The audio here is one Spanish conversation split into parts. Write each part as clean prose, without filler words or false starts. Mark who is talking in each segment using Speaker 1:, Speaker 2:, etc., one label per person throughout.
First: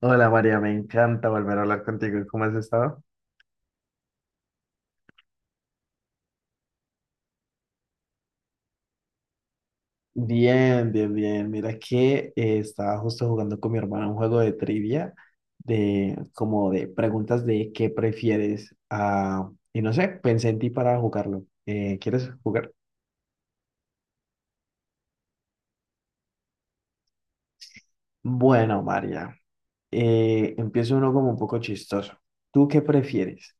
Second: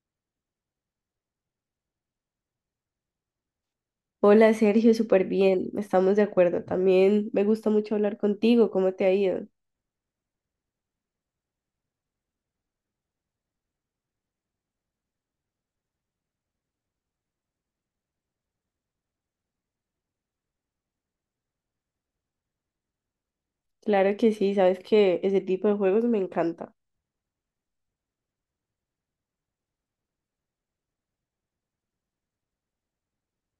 Speaker 1: Hola María, me encanta volver a hablar contigo. ¿Cómo has estado?
Speaker 2: Hola Sergio, súper bien, estamos de acuerdo. También me gusta mucho hablar contigo, ¿cómo te ha ido?
Speaker 1: Bien, bien, bien. Mira que estaba justo jugando con mi hermana un juego de trivia de como de preguntas de qué prefieres. Ah, y no sé, pensé en ti para jugarlo. ¿Quieres jugar?
Speaker 2: Claro que sí, sabes que ese tipo de juegos me encanta.
Speaker 1: Bueno, María, empiezo uno como un poco chistoso. ¿Tú qué prefieres?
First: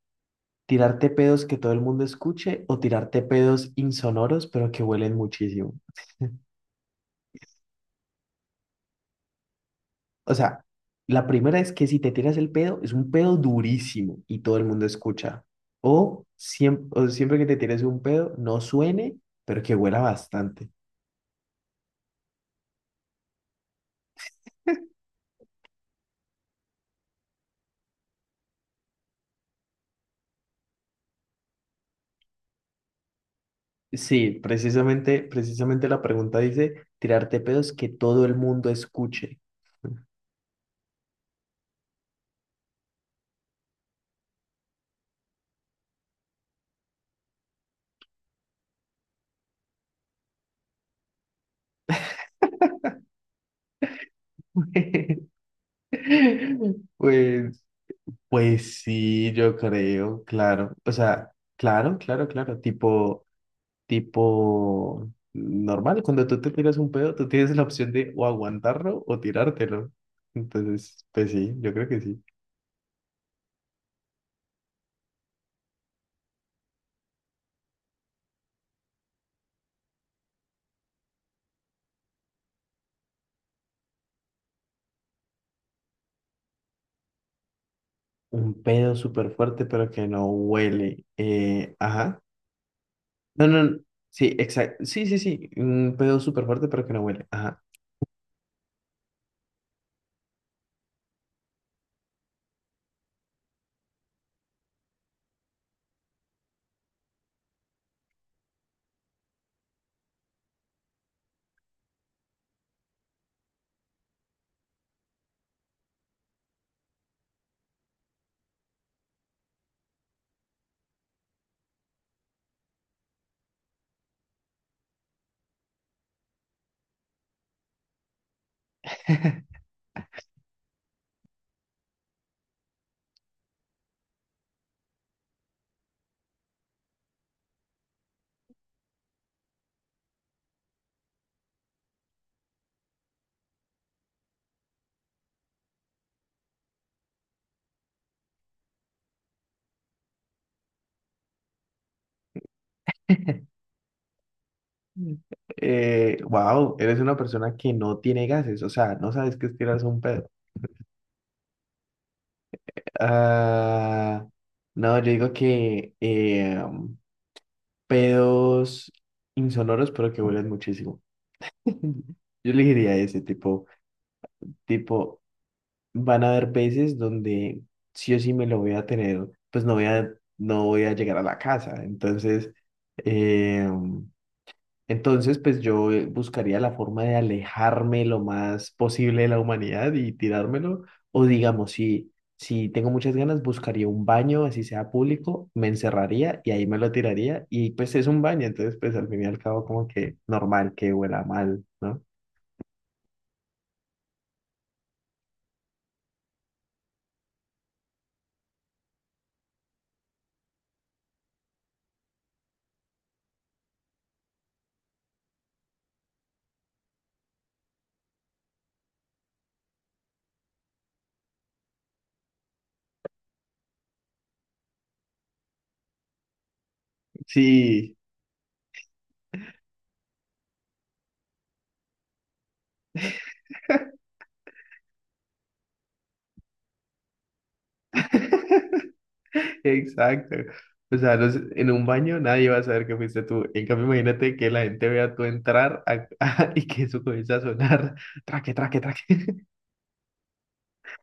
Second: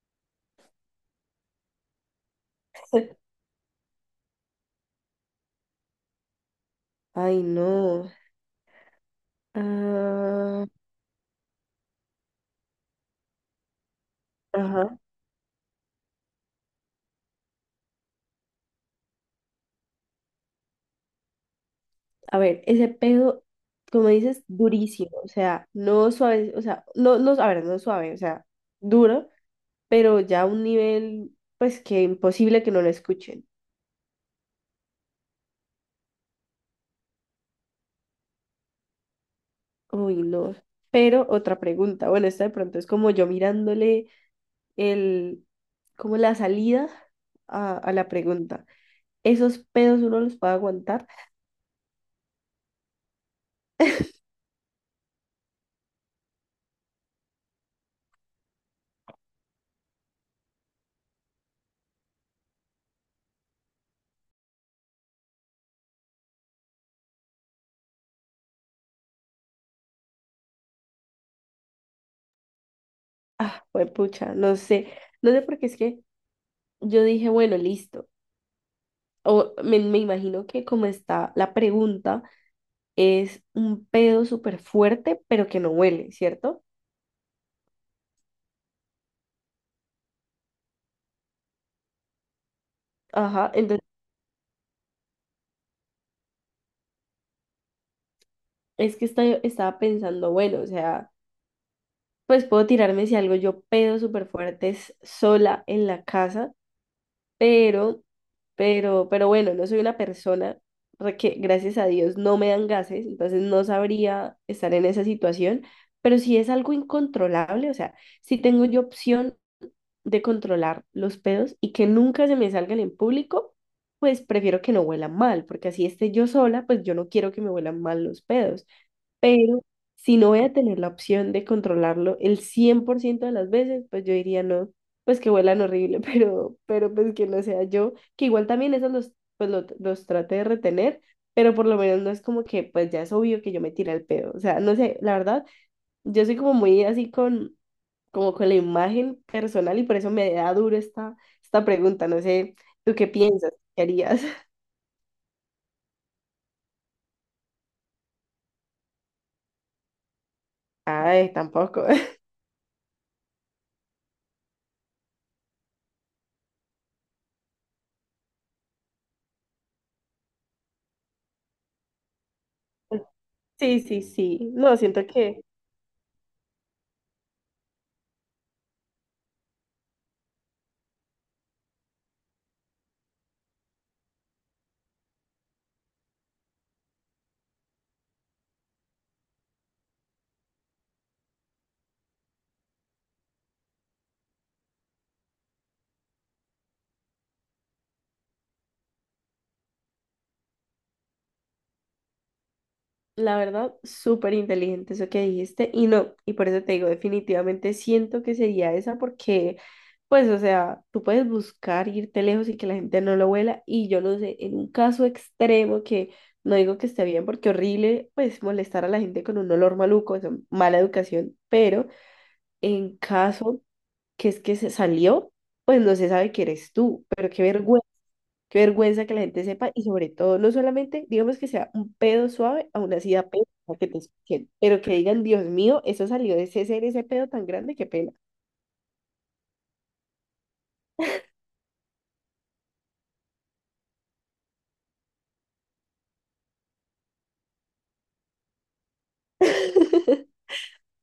Speaker 1: ¿Tirarte pedos que todo el mundo escuche o tirarte pedos insonoros pero que huelen muchísimo?
Speaker 2: Ay, no.
Speaker 1: O sea,
Speaker 2: Ah,
Speaker 1: la primera es que si te tiras el pedo, es un pedo durísimo y todo el mundo
Speaker 2: ajá.
Speaker 1: escucha. O siempre que te tires un pedo, no suene, pero que huela bastante.
Speaker 2: A ver, ese pedo, como dices, durísimo, o sea, no suave, o sea, no, no, a ver, no suave, o sea, duro, pero ya a un nivel, pues que imposible que no lo escuchen.
Speaker 1: Sí, precisamente, precisamente la pregunta dice, tirarte pedos que todo el mundo escuche.
Speaker 2: Uy, no. Pero otra pregunta, bueno, esta de pronto es como yo mirándole. El, como la salida a la pregunta. Esos pedos uno los puede aguantar.
Speaker 1: Pues, pues sí, yo creo, claro. O sea, claro, claro, claro. Tipo, tipo normal, cuando tú te tiras un pedo, tú tienes la opción de o aguantarlo o tirártelo. Entonces, pues sí, yo creo que sí.
Speaker 2: Ah, pues pucha, no sé. No sé porque es que yo dije, bueno, listo. O me imagino que como está la pregunta, es un pedo súper fuerte, pero que no huele, ¿cierto?
Speaker 1: Un pedo súper fuerte, pero que no huele. Ajá. No,
Speaker 2: Ajá,
Speaker 1: no, no.
Speaker 2: entonces
Speaker 1: Sí, exacto. Sí, sí, sí. Un pedo súper fuerte, pero que no huele. Ajá.
Speaker 2: es que estaba pensando, bueno, o sea, pues puedo tirarme si algo yo pedo súper fuerte es sola en la casa pero, pero bueno, no soy una persona que gracias a Dios no me dan gases, entonces no sabría estar en esa situación, pero si es algo incontrolable, o sea, si tengo yo opción de controlar los pedos y que nunca se me salgan en público, pues prefiero que no huelan mal, porque así esté yo sola, pues yo no quiero que me huelan mal los pedos. Pero si no voy a tener la opción de controlarlo el 100% de las veces, pues yo diría no, pues que huelan horrible, pero, pues que no sea yo, que igual también esos los, pues los, trate de retener, pero por lo menos no es como que pues ya es obvio que yo me tire el pedo, o sea, no sé, la verdad, yo soy como muy así con, como con la imagen personal y por eso me da duro esta pregunta, no sé, ¿tú qué piensas? ¿Qué harías?
Speaker 1: Mm. Wow, eres una persona que no tiene gases, o sea, no sabes qué es tirarse un pedo.
Speaker 2: Ay, tampoco.
Speaker 1: Ah, no, yo digo que, pedos insonoros, pero que huelen muchísimo. Yo elegiría ese tipo,
Speaker 2: Sí, sí, sí, no, siento
Speaker 1: tipo,
Speaker 2: que...
Speaker 1: van a haber veces donde sí o sí me lo voy a tener, pues no voy a, no voy a llegar a la casa. Entonces, em, entonces, pues yo buscaría la forma de alejarme lo más posible de la humanidad y tirármelo. O digamos, si, si tengo muchas ganas, buscaría un baño, así sea público, me encerraría y ahí me lo tiraría. Y pues es un baño, entonces pues al fin y al cabo como que normal que huela mal, ¿no?
Speaker 2: La verdad, súper inteligente eso que dijiste y no, y por eso te digo, definitivamente siento que sería esa porque, pues, o sea, tú puedes buscar irte lejos y que la gente no lo huela y yo no sé, en un caso extremo que no digo que esté bien porque horrible, pues, molestar a la gente con un olor maluco, eso, mala educación, pero en caso que es que se salió, pues no se sabe que eres tú, pero qué vergüenza.
Speaker 1: Sí,
Speaker 2: Qué vergüenza que la gente sepa y sobre todo, no solamente, digamos que sea un pedo suave, aún así da pena que te escuchen, pero que digan, Dios mío, eso salió de ese ser, ese pedo tan grande, qué pena.
Speaker 1: exacto. O sea, no sé, en un baño nadie va a saber que fuiste tú. En cambio, imagínate que la gente vea tú entrar a- y que eso comienza a sonar. Traque, traque, traque.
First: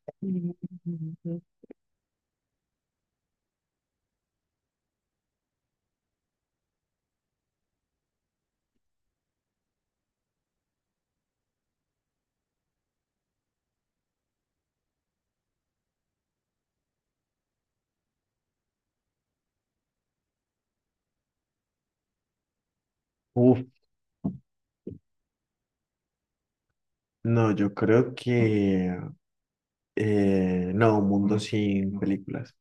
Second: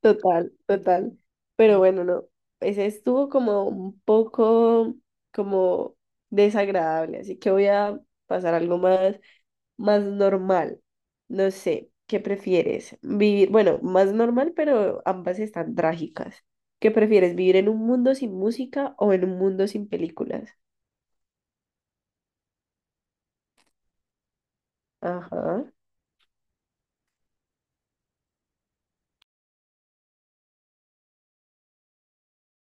Speaker 2: Total,
Speaker 1: Ujú.
Speaker 2: total. Pero bueno, no, ese estuvo como un poco como desagradable, así que voy a pasar algo más, más normal. No sé, ¿qué prefieres? Vivir, bueno, más normal, pero ambas están trágicas. ¿Qué prefieres? ¿Vivir en un mundo sin música o en un mundo sin películas?
Speaker 1: Uf,
Speaker 2: Ajá.
Speaker 1: no, yo creo que no, un mundo sin películas.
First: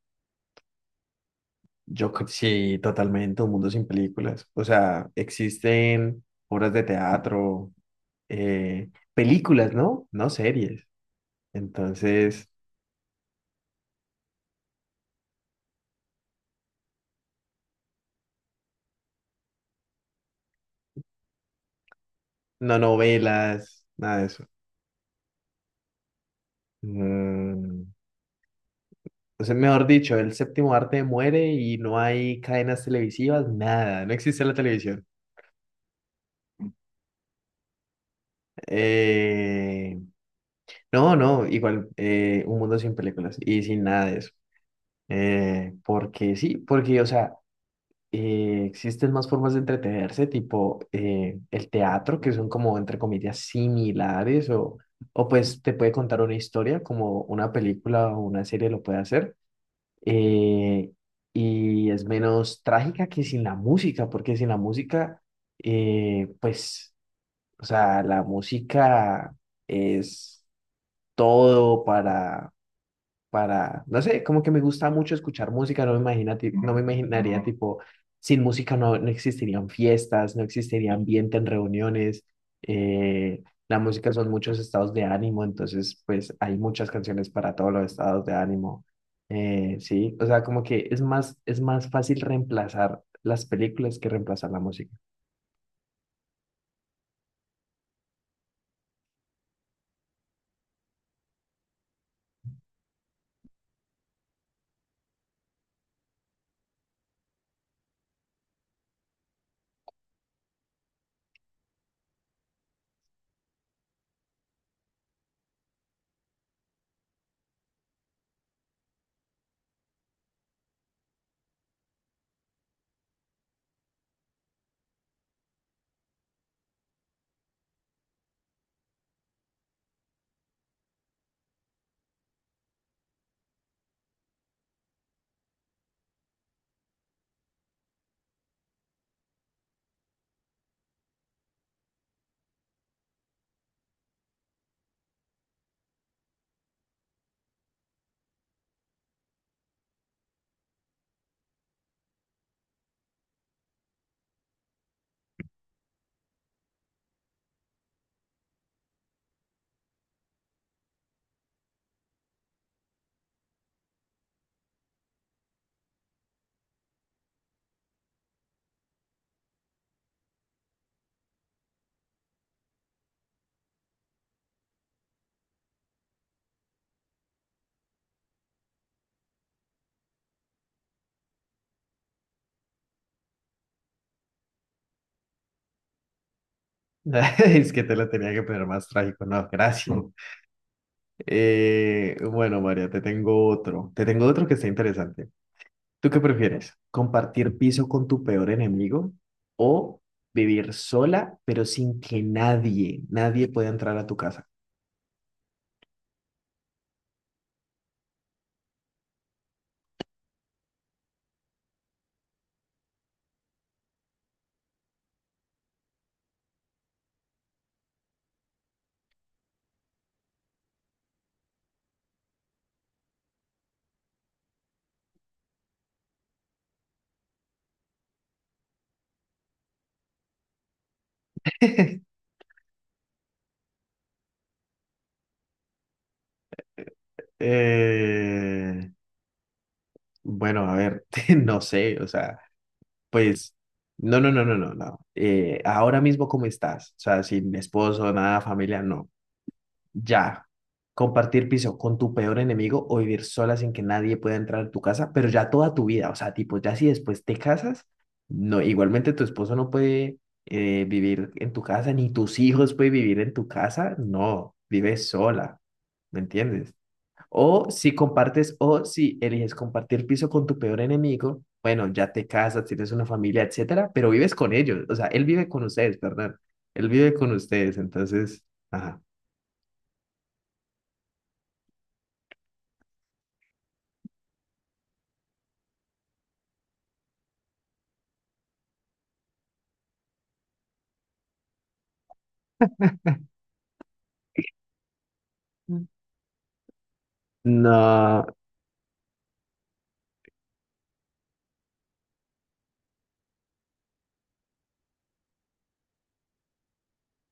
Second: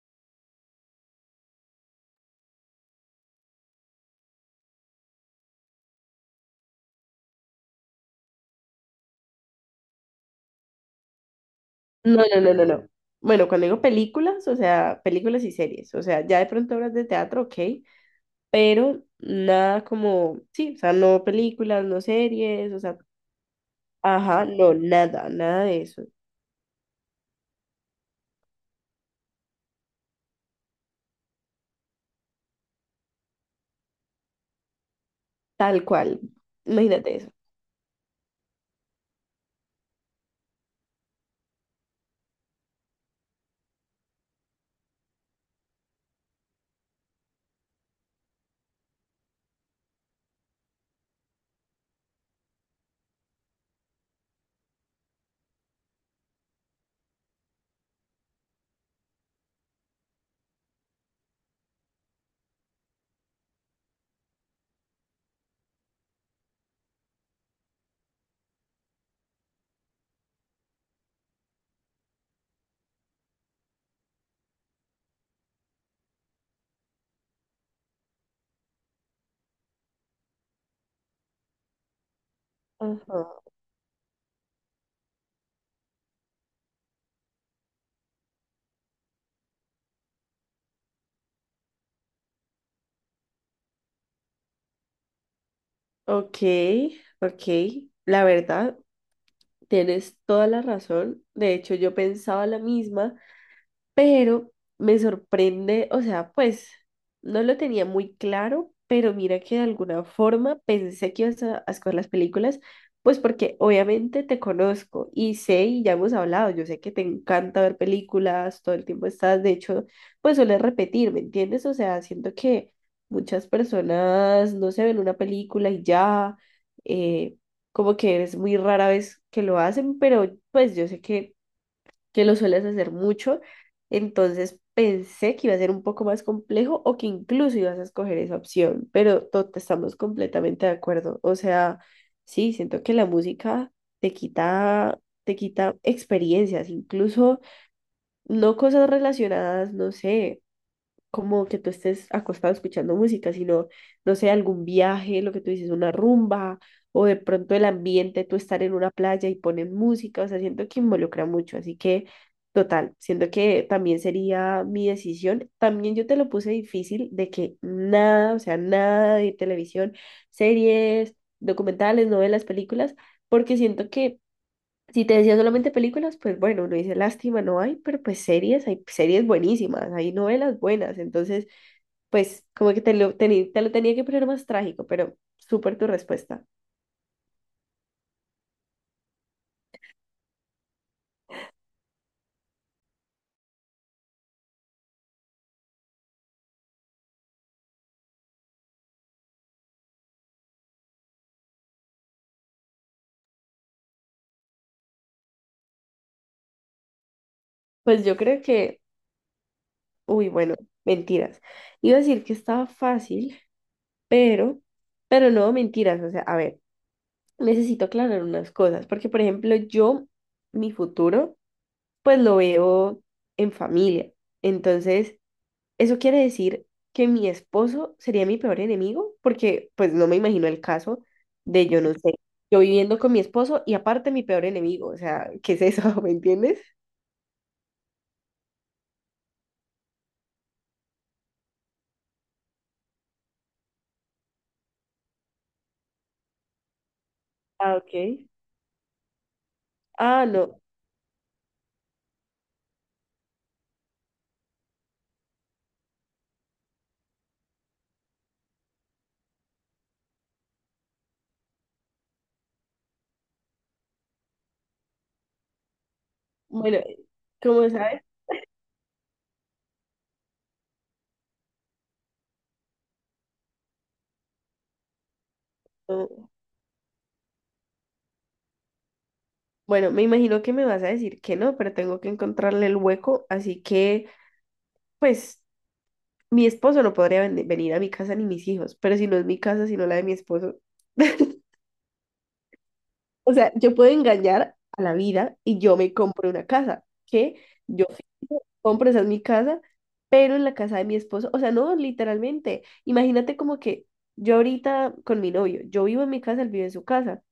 Speaker 1: Yo cre- sí, totalmente, un mundo sin películas. O sea, existen obras de teatro, eh, películas, ¿no? No series.
Speaker 2: No, no,
Speaker 1: Entonces,
Speaker 2: no, no, no. Bueno, cuando digo películas, o sea, películas y series, o sea, ya de pronto obras de teatro, ok, pero nada como, sí, o sea, no películas, no series,
Speaker 1: no
Speaker 2: o sea,
Speaker 1: novelas, nada de
Speaker 2: ajá,
Speaker 1: eso.
Speaker 2: no, nada, nada de eso,
Speaker 1: Mm, o sea, mejor dicho, el séptimo arte muere y no hay cadenas televisivas, nada, no existe la televisión.
Speaker 2: tal cual, imagínate eso.
Speaker 1: Eh, No, no, igual un mundo sin películas y sin nada de eso. Porque sí, porque, o sea, existen más formas de entretenerse, tipo el teatro, que son como, entre comillas, similares, o pues te puede contar una historia, como una película o una serie lo puede hacer. eh, y es menos trágica que sin la música, porque sin la música, pues, o sea, la música es todo para, no sé, como que me gusta mucho escuchar música, no me imagina, ti- no me imaginaría tipo, sin música no, no existirían fiestas, no existiría ambiente en reuniones,
Speaker 2: Ajá.
Speaker 1: eh, la música son muchos estados de ánimo, entonces pues hay muchas canciones para todos los estados de ánimo, sí, o sea, como que es más fácil reemplazar las películas que reemplazar la música.
Speaker 2: Ok, ok, la verdad, tienes toda la razón. De hecho, yo pensaba la misma pero me sorprende, o sea, pues no lo tenía muy claro, pero mira que de alguna forma pensé que ibas a escoger las películas, pues porque obviamente te conozco y sé y ya hemos hablado, yo sé que te encanta ver películas, todo el tiempo estás, de hecho, pues sueles repetir, ¿me entiendes? O sea, siento que muchas personas no se ven una película y ya, eh, como que es muy rara vez que lo hacen, pero pues yo sé que lo sueles hacer mucho, entonces pensé que iba a ser un poco más complejo o que incluso ibas a escoger esa opción, pero estamos completamente de acuerdo. O sea, sí, siento que la música te quita experiencias, incluso no cosas relacionadas, no sé como que tú estés acostado escuchando música, sino, no sé, algún viaje, lo que tú dices, una rumba, o de pronto el ambiente, tú estar en una playa y ponen música, o sea, siento que involucra mucho, así que, total, siento que también sería mi decisión. También yo te lo puse difícil de que nada, o sea, nada de televisión, series, documentales, novelas, películas, porque siento que... Si te decía solamente películas, pues bueno, uno dice lástima, no hay, pero pues series, hay series buenísimas, hay novelas buenas, entonces pues como que te lo, te lo tenía que poner más trágico, pero súper tu respuesta.
Speaker 1: Es que te lo tenía que poner más trágico, no, gracias. Bueno, María, te tengo otro que está interesante. ¿Tú qué prefieres? ¿Compartir piso con tu peor enemigo o vivir sola, pero sin que nadie, nadie pueda entrar a tu casa?
Speaker 2: Pues yo creo que, uy, bueno, mentiras. Iba a decir que estaba fácil, pero, no, mentiras. O sea, a ver, necesito aclarar unas cosas, porque por ejemplo, yo, mi futuro, pues lo veo en familia. Entonces, eso quiere decir que mi esposo sería mi peor enemigo, porque pues no me imagino el caso de yo no sé, yo viviendo con mi esposo y aparte mi peor enemigo, o sea, ¿qué es eso? ¿Me entiendes?
Speaker 1: Eh, bueno, a ver, no sé, o sea, pues, no, no, no, no, no, no. Ahora mismo, ¿cómo estás? O sea, sin
Speaker 2: Ah, ok.
Speaker 1: esposo, nada, familia, no.
Speaker 2: Ah,
Speaker 1: Ya,
Speaker 2: no.
Speaker 1: compartir piso con tu peor enemigo o vivir sola sin que nadie pueda entrar a tu casa, pero ya toda tu vida, o sea, tipo, ya si después te casas, no, igualmente tu esposo no puede vivir en tu casa, ni tus hijos pueden vivir en tu casa, no, vives sola, ¿me entiendes?
Speaker 2: Bueno, como
Speaker 1: O si
Speaker 2: sabes?
Speaker 1: compartes, o si eliges compartir piso con tu peor enemigo, bueno, ya te casas, tienes una familia, etcétera, pero vives con ellos, o sea, él vive con ustedes,
Speaker 2: No.
Speaker 1: perdón, él vive con ustedes, entonces, ajá.
Speaker 2: Bueno, me imagino que me vas a decir que no, pero tengo que encontrarle el hueco, así que pues mi esposo no podría venir a mi casa ni mis hijos, pero si no es mi casa, sino la de mi esposo. O sea, yo puedo engañar a la vida y yo me compro una casa, que yo
Speaker 1: No.
Speaker 2: finjo, compro, esa es mi casa, pero en la casa de mi esposo, o sea, no, literalmente, imagínate como que yo ahorita con mi novio, yo vivo en mi casa, él vive en su casa,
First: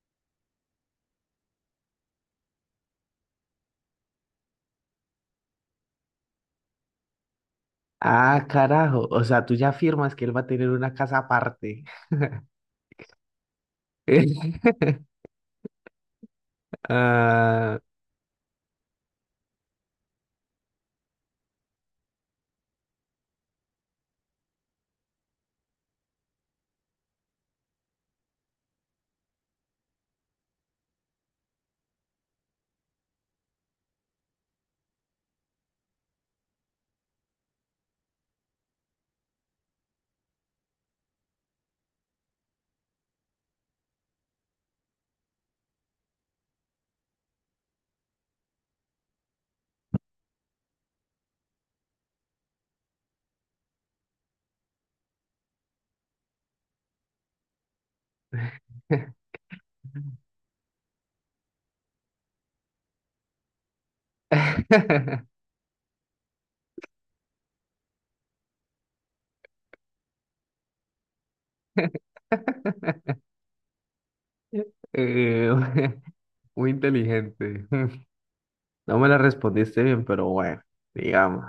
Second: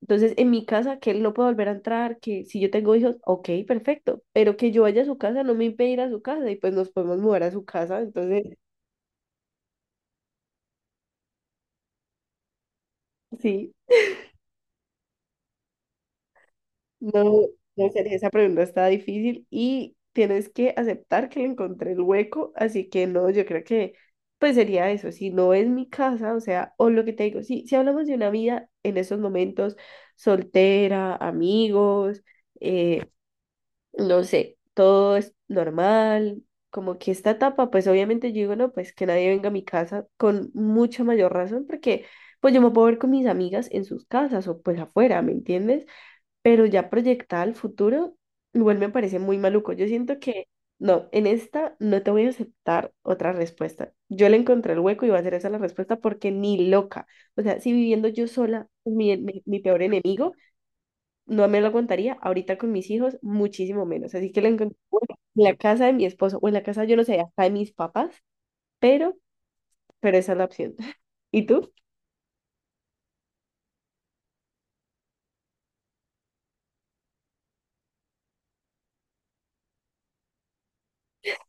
Speaker 2: entonces en mi casa que él no puede volver a entrar, que si yo tengo hijos, ok, perfecto, pero que yo vaya a su casa no me impide ir a su casa y pues nos podemos mudar a su casa, entonces,
Speaker 1: Ah, carajo. O sea, tú ya afirmas que él va a tener una casa aparte.
Speaker 2: sí. No,
Speaker 1: Ah,
Speaker 2: no sería. Esa pregunta está difícil y tienes que aceptar que le encontré el hueco, así que no, yo creo que pues sería eso, si no es mi casa, o sea, o lo que te digo, si hablamos de una vida en esos momentos, soltera, amigos, eh, no sé, todo es normal, como que esta etapa, pues obviamente yo digo, no, pues que nadie venga a mi casa con mucha mayor razón, porque pues yo me puedo ver con mis amigas en sus casas o pues afuera, ¿me entiendes? Pero ya proyectada al futuro, igual me parece muy maluco. Yo siento que no, en esta no te voy a aceptar otra respuesta. Yo le encontré el hueco y va a ser esa la respuesta porque ni loca. O sea, si viviendo yo sola, mi peor enemigo, no me lo aguantaría ahorita con mis hijos, muchísimo menos. Así que le encontré el hueco en la casa de mi esposo o en la casa, yo no sé, hasta de mis papás, pero, esa es la opción. ¿Y tú?
Speaker 1: eh, muy inteligente. No me la respondiste bien, pero bueno, digamos.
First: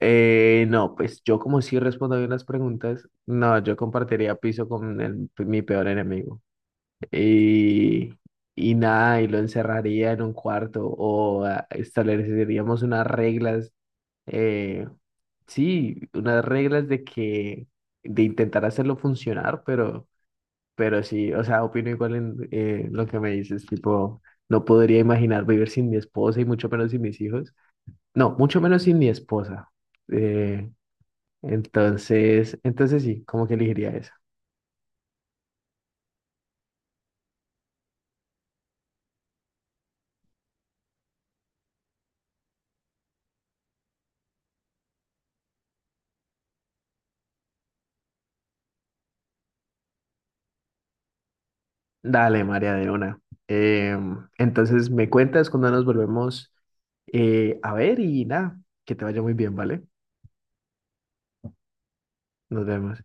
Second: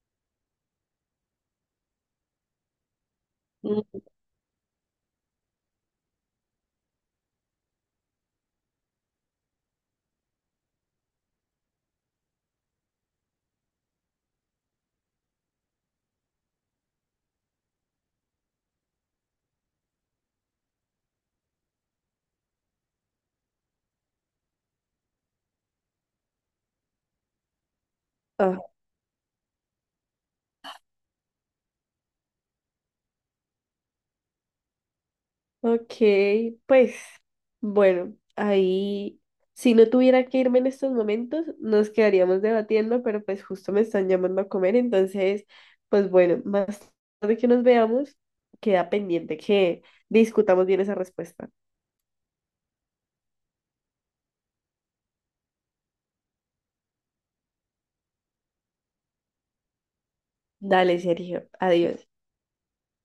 Speaker 1: No, pues yo como sí respondo bien las preguntas, no, yo
Speaker 2: Mm,
Speaker 1: compartiría piso con el- mi peor enemigo. Y, y nada, y lo encerraría en un cuarto o ah, estableceríamos unas reglas eh, sí, unas reglas de que, de intentar hacerlo funcionar, pero sí, o sea, opino igual en lo que me dices, tipo, no podría imaginar vivir sin mi esposa y mucho menos sin mis hijos. No, mucho menos sin mi esposa. Eh, entonces, entonces sí, como que elegiría eso.
Speaker 2: ok, pues bueno, ahí si no tuviera que irme en estos momentos, nos quedaríamos debatiendo, pero pues justo me están llamando a comer, entonces, pues bueno, más tarde que nos veamos, queda pendiente que discutamos bien esa respuesta.
Speaker 1: Dale, María de una. Entonces me cuentas cuando nos volvemos a ver y nada, que te vaya muy bien, ¿vale?
Speaker 2: Dale, Sergio, adiós.
Speaker 1: Nos vemos.